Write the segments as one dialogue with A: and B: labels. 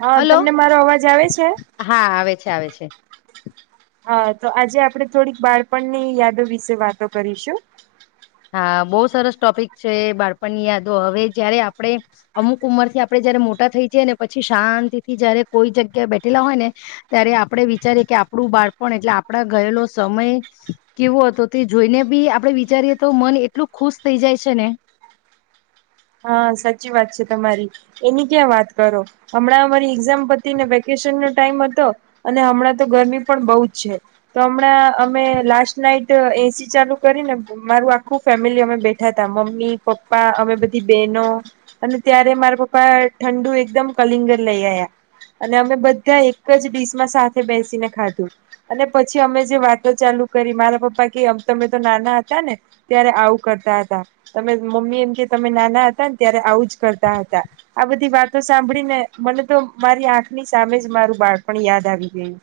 A: હા
B: હલો
A: તમને મારો અવાજ આવે છે?
B: હા આવે છે આવે છે
A: હા તો આજે આપણે થોડીક બાળપણની યાદો વિશે વાતો કરીશું.
B: હા બહુ સરસ ટોપિક છે બાળપણની યાદો હવે જયારે આપડે અમુક ઉંમર થી આપડે જયારે મોટા થઈ જઈએ ને પછી શાંતિ થી જયારે કોઈ જગ્યા બેઠેલા હોય ને ત્યારે આપડે વિચારીએ કે આપડુ બાળપણ એટલે આપડા ગયેલો સમય કેવો હતો તે જોઈને બી આપડે વિચારીએ તો મન એટલું ખુશ થઈ જાય છે ને.
A: હા સાચી વાત છે તમારી એની ક્યાં વાત કરો હમણાં અમારી એક્ઝામ પતી ને વેકેશન નો ટાઈમ હતો અને હમણાં તો ગરમી પણ બહુ જ છે તો હમણાં અમે લાસ્ટ નાઈટ એસી ચાલુ કરીને મારું આખું ફેમિલી અમે બેઠા ત મમ્મી પપ્પા અમે બ બેનો અને ત્યારે મારા પપ્પા ઠંડુ એકદમ કલિંગર લઈ આયા અને અમે બધા એક જ ડીશમાં સાથે બેસીને ખાધું અને પછી અમે જે વાતો ચાલુ કરી મારા પપ્પા કે તમે તો નાના હતા ને ત્યારે આવું કરતા હતા તમે મમ્મી એમ કે તમે નાના હતા ને ત્યારે આવુંજ કરતા હતા આ બધી વાતો સાંભળીને મને તો મારી આંખની સામે જ મારું બાળપણ યાદ આવી ગયું.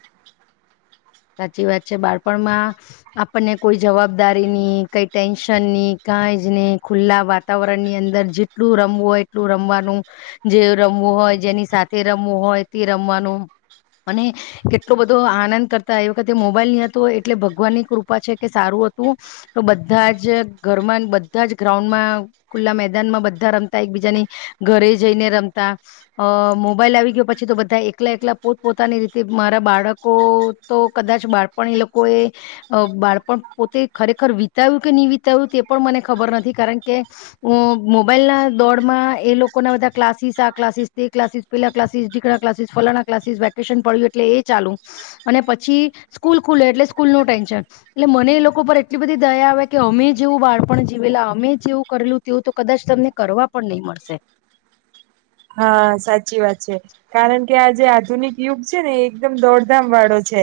B: સાચી વાત બાળપણમાં આપણને કોઈ જવાબદારીની કઈ ટેન્શનની કઈ જ નહી ખુલ્લા વાતાવરણની અંદર જેટલું રમવું હોય એટલું રમવાનું જે રમવું હોય જેની સાથે રમવું હોય તે રમવાનું અને કેટલો બધો આનંદ કર એ વખતે મોબાઈલ નહ હતો એટલે ભગવાન ની કૃપા છે કે સારું હતું તો બધા જ ઘરમાં બધા જ ગ્રાઉન્ડમાં ખુલ્લા મેદાનમાં બધા રમતા એક બીજાની ઘરે જઈને રમતા અ મોબાઈલ આવી ગયો પછી તો બધા એકલા એકલા પોત પોતાની રીતે મારા બાળકો તો કદાચ બાળપણ એ લોકોએ બાળપણ પોતે ખરેખર વિતાવ્યું કે ની વિતાવ્યું તે પણ મને ખબર નથી કારણ કે હું મોબાઈલના દોડમાં એ લોકોના બધા ક્લાસીસ આ ક્લાસીસ તે ક્લાસીસ પેલા ક્લાસીસ ઢીકડા ક્લાસીસ ફલાણા ક્લાસીસ વેકેશન પડ્યું એટલે એ ચાલુ. અને પછી સ્કૂલ ખુલે એટલે સ્કૂલ નું ટેન્શન એટલે મને એ લોકો પર એટલી બધી દયા આવે કે અમે જેવું બાળપણ જીવેલા અમે જેવું કરેલું તેવું તો કદાચ તમને કરવા પણ નહી મળશે.
A: હા સાચી વાત છે કારણ કે આ જે આધુનિક યુગ છે ને એ એકદમ દોડધામ વાળો છે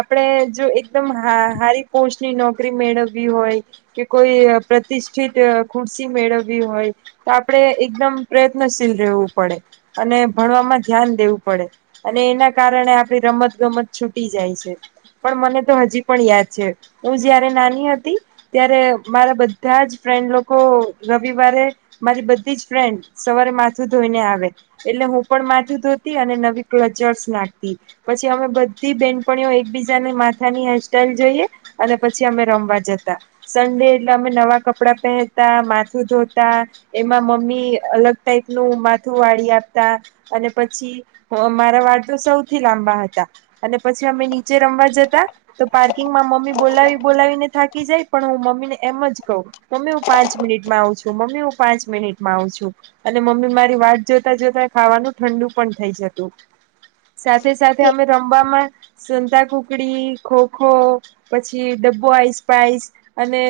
A: આપણેે જો એકદમ હ હારી પોસ્ટની નોકરી મેળવવી હોય કે કોઈ પ્રતિષ્ઠિત ખુરશી મેળવવી હોય તો આપણે એકદમ પ્રયત્નશીલ રહેવું પડે અને ભણવામાં ધ્યાન દેવું પડે અને એના કારણે આપડી રમત ગમત છૂટી જાય છે પણ મને તો હજી પણ યાદ છે હું જયારે નાની હતી ત્યારે મારા બધા જ ફ્રેન્ડ લોકો રવિવારે મારી બધી જ ફ્રેન્ડ સવારે માથું ધોઈને આવે એટલે હું પણ માથું ધોતી અને નવી ક્લચર્સ નાખતી પછી અમે બધી બેનપણીઓ એકબીજાની માથાની હેરસ્ટાઈલ જોઈએ અને પછી અમે રમવા જતા સન્ડે એટલે અમે નવા કપડા પહેરતા માથું ધોતા એમાં મમ્મી અલગ ટાઈપ નું માથું વાળી આપતા અને પછી મારા વાળ તો સૌથી લાંબા હતા અને પછી અમે નીચે રમવા જતા તો પાર્કિંગમાં મમ્મી બોલાવી બોલાવીને થાકી જાય પણ હું મમ્મીને એમ જ કહું મમ્મી હું પાંચ મિનિટમાં આવું છું મમ્મી હું પાંચ મિનિટમાં આવ છું. અને મમ્મી મારી વાત જોતા જોતા ખાવાનું ઠંડુ પણ થઈ જતું. સાથે સાથે
B: એ
A: અમે રમવામાં સંતા કુકડી ખોખો પછી ડબ્બો આઈસ પાઇસ અને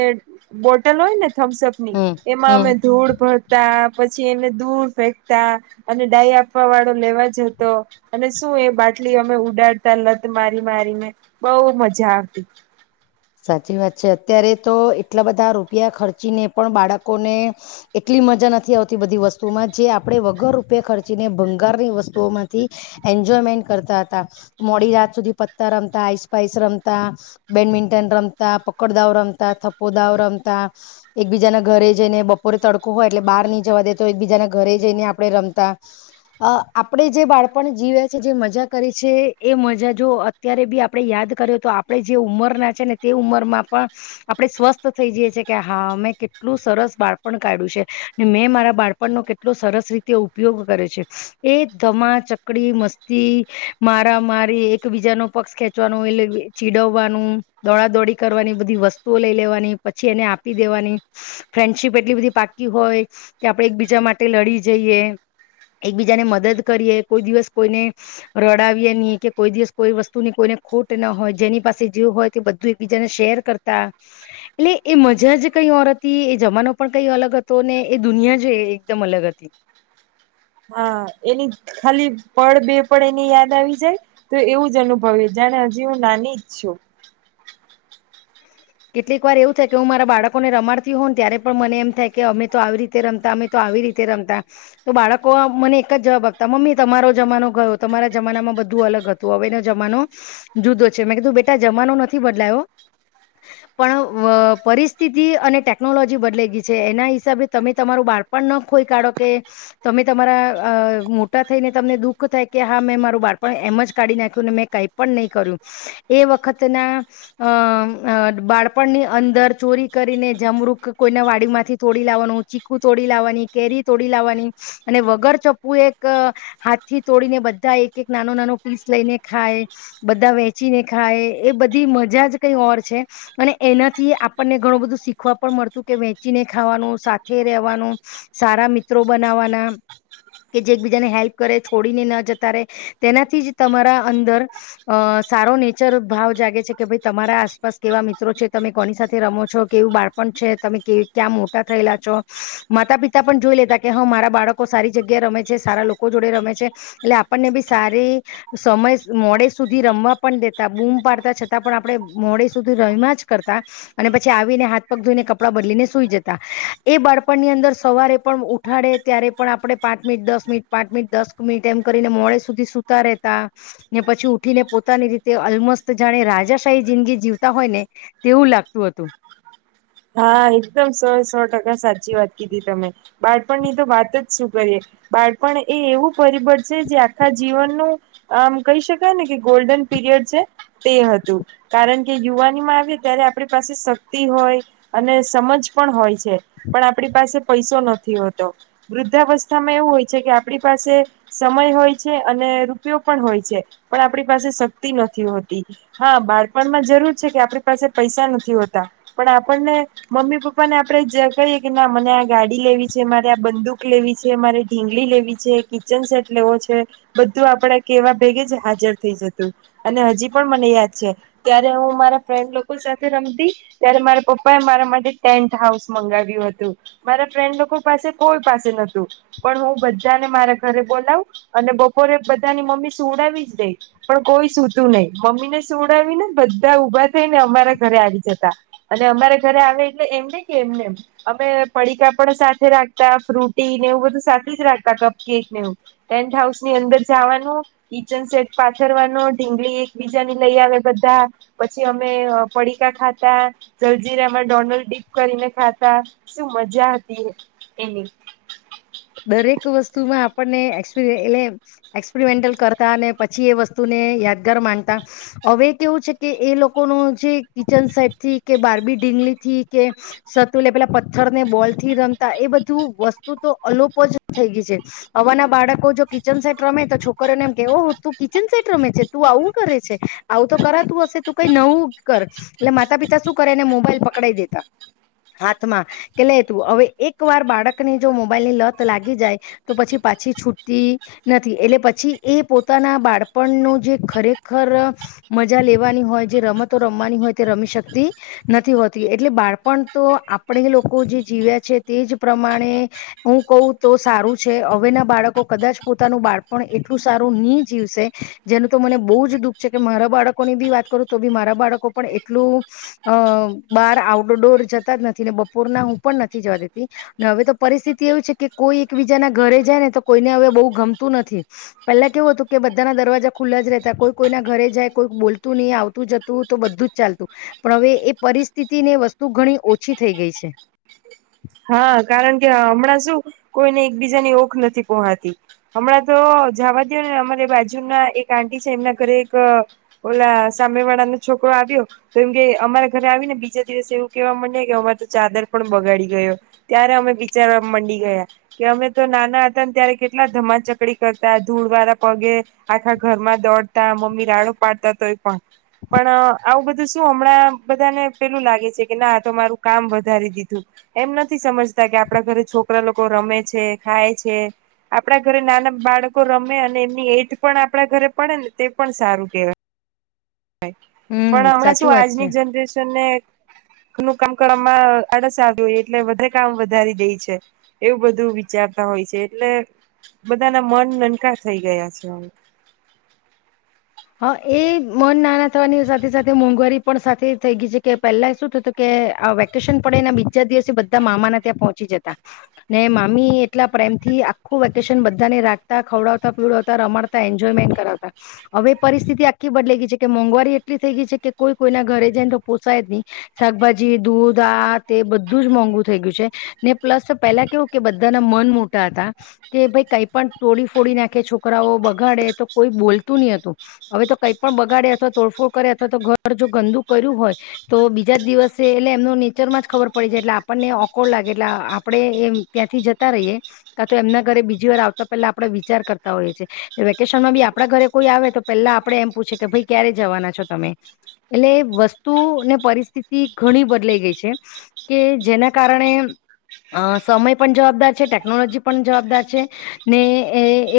A: બોટલ હોય ને થમ્સઅપની
B: હમ
A: એમાં
B: હમ
A: અમે ધૂળ ભરતા. પછી એને દૂર ફેંકતા અને ડાય આપવા વાળો લેવા જ હતો અને શું એ બાટલી અમે ઉડાડતા લત મારી મારીને બહુ મજા આવતી.
B: સાચી વાત છે અત્યારે તો એટલા બધા રૂપિયા ખર્ચીને પણ બાળકોને એટલી મજા નથી આવતી બધી વસ્તુમાં જે આપડણે વગર રૂપિયા ખર્ચીને ભંગારની વસ્તુઓ માંથી એન્જોયમેન્ટ કરતા હતા મોડી રાત સુધી પત્તા રમતા આઈસપાઈસ રમતા બેડમિન્ ટન રમતા પકડદાઓ રમતા થપોદાઓ રમતા એકબીજાના ઘરે જઈને બપોરે તડકો હોય એટલે બહાર નહી જવા દે તો એકબીજાના ઘરે જઈને આપડે રમતા અ આપડે જે બાળપણ જીવ્યા છે જે મજા કરી છે એ મજા જો અત્યારે બી આપણે યાદ કર્યો તો આપણે જે ઉંમરના ને તે ઉંમર માં પણ આપણેે સ્વસ્થ થઈ જઈ છી કે હા મેં કેટલું સરસ બાળપણ કાઢ્યું છે ને મેં મારા બાળપણનો કેટલો સરસ રીતે ઉપયોગ કર્યો છે એ ધમા ચકડી મસ્તી મારા મારી એકબીજા નો પક્ષ ખેંચવાનો એટલે ચીડવવાનું. દોડાદોડી કરવાની બધી વસ્તુઓ લઈ લેવાની પછી એને આપી દેવાની ફ્રેન્ડશીપ એટલી બધી પાકી હોય કે આપણેે એકબીજા માટે લડી જઈએ એકબીજાને મદદ કરીએ કોઈ દિવસ કોઈને રડાવીએ ની કે કોઈ દિવસ કોઈ વસ્તુની કોઈને ખુટ ના હોય જેની પાસે જે હોય કે બધું એકબીજાને શેર કરતા એટલે એ મજા જ કઈ ઓર હતી એ જમાનો પણ કઈ અલગ હતો ને એ દુનિયા જ એકદમ અલગ હતી.
A: હા એની ખાલી પળ બે પળ એની યાદ આવી જાય તો એવું જ અનુભવે જાણે હજી હું નાની જ છું.
B: કેટલીક વાર એવું થાય કે હું મારા બાળકોને રમાડતી હો ને ત્યારે પણ મને એમ થાય કે અમે તો આવી રીતે રમતા અમે તો આવી રીતે રમતા તો બાળકો મને એક જ જવાબ આપતા મમ્મી તમારો જમાનો ગયો તમારા જમાનામાં બધું અલગ હતું હવેનો જમાનો જુદો છે મેં કીધું બેટા જમાનો નથી બદલાયો. પણ પરિસ્થિતિ અને ટેકનોલોજી બદલાઈ ગઈ છે એના હિસાબે તમે તમારું બાળપણ ન ખોઈ કાઢો કે તમે તમારા મોટા થઈને તમને દુઃખ થાય કે હા મેં મારું બાળપણ એમ જ કાઢી નાખ્યું મેં કાંઈ પણ નહી કર્યું એ વખતના અ અ બાળપણની અંદર ચોરી કરીને જમરુક કોઈના વાડીમાંથી તોડી લાવવાનું, ચીકુ તોડી લાવવાની, કેરી તોડી લાવવાની, અને વગર ચપ્પુ એક હાથથી તોડીને બધા એક એક નાનો નાનો પીસ લઈને ખાય બધા વેચીને ખાય એ બધી મજા જ કઈ ઓર છે, અને એનાથી આપણને ઘણું બધું શીખવા પણ મળતું કે વેચીને ખાવાનું સાથે રહેવાનું, સારા મિત્રો બનાવાના કે જે એકબીજાને હેલ્પ કરે છોડીને ન જતા રહેે તેનાથી જ તમારા અંદર અ સારો નેચર ભાવ જાગે છે કે ભાઈ તમારા આસપ મિત્રો છે તમે કોની સાથે રમો છો, કેવું બાળપણ છે, તમે ક્યાં મોટા થયેલા છો, માતા પિતા પણ જોઈ લેતા કે હા મારા બાળકો સારી જગ્યા રમે છે, સારા લોકો જોડે રમે છે, એટલે આપણને બી સારી સમય મોડે સુધી રમવા પણ દેતા બૂમ પાડતા છતાં પણ આપડે મોડે રમ્યા જ કરતા અને પછી આવીને હાથ પગ ધોઈને કપડાં બદલીને સુઈ જતા એ બાળપણની અંદર સવારે પણ ઉઠાડે ત્યારે પણ આપણે પાંચ મિનિટ, દસ મિનિટ, પાંચ મિનિટ, દસ મિનિટ એમ કરીને મોડે સુધી સુતા રહેેતા ને પછી ઉઠીને પોતાની રીતે અલમસ્ત જાણે રાજાશાહી જિંદગી જીવ હોય ને, તેવું લાગતું હતું
A: હા, એકદમ સો, સો ટકા સાચી વાત કીધી તમે બાળપણની તો વાત જ શું કરીએ બાળપણ એ એવું પરિબળ છે, જે આખા જીવનનું આમ કહી શકાય ને કે ગોલ્ડન પીરિયડ છે, તે હતું કારણ કે યુવાનીમાં આવે ત્યારે આપણી પાસે શક્તિ હોય અને સમજ પણ હોય છે, પણ આપણી પાસે પૈસો નથી હોતો, વૃદ્ધાવસ્થામાં એવું હોય છે કે આપણી પાસે સમય હોય છે, અને રૂપિયો પણ હોય છે, પણ આપણી પાસે શક્તિ નથી હોતી, હા બાળપણમાં જરૂર છે કે આપણી પાસે પૈસા નથી હોતા પણ આપણને મમ્મી પપ્પા ને આપડે જે કહીએ કે ના મને આ ગાડી લેવી છે, મારે આ બંદૂક લેવી છે, મારે ઢીંગલી લેવી છે, કિચન સેટ લેવો છે, બધું આપડે કેવા ભેગે જ હાજર થઈ જતું અને હજી પણ મને યાદ છે ત્યારે હું મારા ફ્રેન્ડ લોકો સાથે રમતી ત્યારે મારા પપ્પા મારા માટે ટેન્ટ હાઉસ મંગાવ્યું હતું, મારા ફ્રેન્ડ લોકો પાસે કોઈ પાસે નતું પણ હું બધાને મારા ઘરે બોલાવ અને બપોરે બધાની મમ્મી સુવડાવી જ દઈ પણ કોઈ સુતું નહી, મમ્મી ને સુવડાવીને બધા ઉભા થઈને અમારા ઘરે આવી જતા અને અમારા આવે એટલે એમને કે એમને એમ અમે પડીકા પણ સાથે રાખતા, ફ્રુટી ને એવું બધું સાથે જ રાખતા, કપ કેક ને એવું ટેન્ટ હાઉસ ની અંદર જવાનું, કિચન સેટ પાથરવાનું, ઢીંગલી એકબીજાની લઈ આવે બધા પછી, અમે પડીકા ખાતા જલ્દી જીરામાં ડોનલ્ ડીપ કરીને ખાતા શું મજા હતી એની
B: દરેક વસ્તુમાં આપણને એપ એટલે એક્સપેરિમેન્ટલ કરતા અને પછી એ વસ્તુને યાદગાર માનતા હવે કેવું છે કે એ લોકોનું જે કિચન સેટ થી કે બારબી ઢીંગલી થી કે સતુલે પેલા પથ્થર ને બોલ થી રમતા એ બધું વસ્તુ તો અલોપો જ થઈ ગઈ છે, આવાના બાળકો જો કિચન સેટ રમે તો છોકરીઓને એમ કેવો તું કિચન સેટ રમે છે! તું આવું કરે છે! આવું તો કરાતું હશે તું કઈ નવું કર એટલે માતા પિતા શું કરેને મોબાઈલ પકડાઈ દેતા હાથમાં કે લે તું હવે એક વાર બાળકને જો મોબાઈલની લત લાગી જાય તો પછી પાછી છૂટતી નથી, એટલે પછી એ પોતાના બાળપણનું જે ખરેખર મજા લેવાની હોય જે રમતો રમવાની હોય તે રમી શકતી નથી, હોતી એટલે બાળપણ તો આપણે લોકો જે જીવ્યા છે તે જ પ્રમાણે હું કઉ તો સારું છે હવેના બાળકો કદાચ પોતાનું બાળપણ એટલું સારું ની જીવશે જેનું તો મને બહુ જ દુઃખ છે કે મારા બાળકોની બી વાત કરું તો બી મારા બાળકો પણ એટલું અ બહાર આઉટડોર જતા જ નથી ને બપોરના હું પણ નથી જવા દેતી ને હવે તો પરિસ્થિતિ એવું છે કે કોઈ એકબીજાના ઘરે જાય ને તો કોઈને હવે બહુ ગમતું નથી, પહેલા કેવું હતું કે બધાના દરવાજા ખુલ્લા જ રેતા કોઈ કોઈના ઘરે જાય કોઈ બોલતું નહી આવતું જતું તો બધું જ ચાલતું પણ હવે એ પરિસ્થિતિને વસ્તુ ઘણી ઓછી થઈ ગઈ છે
A: હા, કારણ કે હમણાં શું કોઈને એકબીજાની ઓખ નથી પોહાતી, હમણાં તો જવા દો ને અમારે બાજુ ના એક આંટી છે એમના ઘરે એક ઓલા સામે વાળાનો છોકરો આવ્યો તો એમ કે અમારા ઘરે આવી ને બીજા દિવસે એવું કેવા માંડ્યા કે અમારે તો ચાદર પણ બગાડી ગયો ત્યારે અમે વિચારવા મંડી ગયા કે અમે તો નાના હતા ને ત્યારે કેટલા ધમાચકડી કરતા ધૂળવાળા પગે આખા ઘરમાં દોડતા, મમ્મી રાાડો પાડતા તોય પણ પણ આવું બધું શું હમણાં બધાને પેલું લાગે છે કે ના તો મારું કામ વધારી દીધું એમ નથી સમજતા કે આપણા ઘરે છોકરા લોકો રમે છે, ખાય છે, આપણા ઘરે નાના બાળકો રમે અને એમની એઠ પણ આપણા ઘરે પડે ને તે પણ સારું કેહેવાય
B: હમ
A: પણ હમણાં
B: સાચું
A: શું
B: વાત છે
A: આજની જનરેશન ને ઘ નું કામ કરવામાં આડસ આવ હોય એટલે વધારે કામ વધારી દે છે, એવું બધું વિચારતા હોય છે, એટલે બધાના મન નાનકા થઈ ગયા છે
B: હા, એ મન નાના થવાની સાથે સાથે મોંઘવારી પણ સાથે થઈ ગઈ છે, કે પહેલા શું થતું કે વેકેશન પડેને બીજા દિવસે બધા મામાના ત્યાં પહોંચી જતા ને મામી એટલા પ્રેમ થી આખું વેકેશન બધાને રાખતા, ખવડાવતા, પીવડાવતા, રમાડતા, એન્જોયમેન્ટ, કરાવતા હવે પરિસ્થિતિ આખી બદલાઈ ગઈ છે, કે મોંઘવારી એટલી થઈ ગઈ છે, કે કોઈ કોઈના ઘરે જઈને તો પોસાય જ નહી, શાકભાજી, દૂધ, આ તે એ બધું જ મોંઘું થઈ ગયું છે ને પ્લસ પેલા કેવું કે બધાના મન મોટા હતા કે ભાઈ કઈ પણ તોડી ફોડી નાખે છોકરાઓ બગાડે તો કોઈ બોલતું ની હતું હવે તો કઈ પણ બગાડે અથવા તોડફોડ કરે અથવા તો ઘર જો ગંદુ કર્યું હોય તો બીજા જ દિવસે એટલે એમનું નેચરમાં જ ખબર પડી જાય એટલે આપણને ઓકોળ લાગે એટલે આપડે એમ ત્યાંથી જતા રહીએ કા તો એમના ઘરે બીજી વાર આવતા પેલા આપણે વિચાર કરતા હોઈએ છીએ વેકેશનમાં બી આપણા ઘરે કોઈ આવે તો પહેલા આપણે એમ પૂછે કે ભાઈ ક્યારે જવાના છો તમે? એટલે વસ્તુ ને પરિસ્થિતિ ઘણી બદલાઈ ગઈ છે કે જેના કારણે સમય પણ જવાબદાર છે, ટેકનોલોજી પણ જવાબદાર છે, ને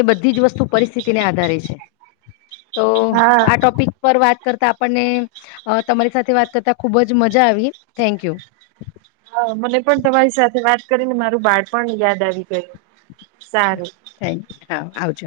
B: એ બધી જ વસ્તુ પરિસ્થિતિને આધારે છે તો આ
A: હા
B: ટોપિક પર વાત કરતા આપણને તમારી સાથે વાત કરતા ખુબ જ મજા આવી થેન્ક યુ
A: હા મને પણ તમારી સાથે વાત કરીને મારું બાળ પણ યાદ આવી ગયું સારું
B: થેક યુ હા આવજો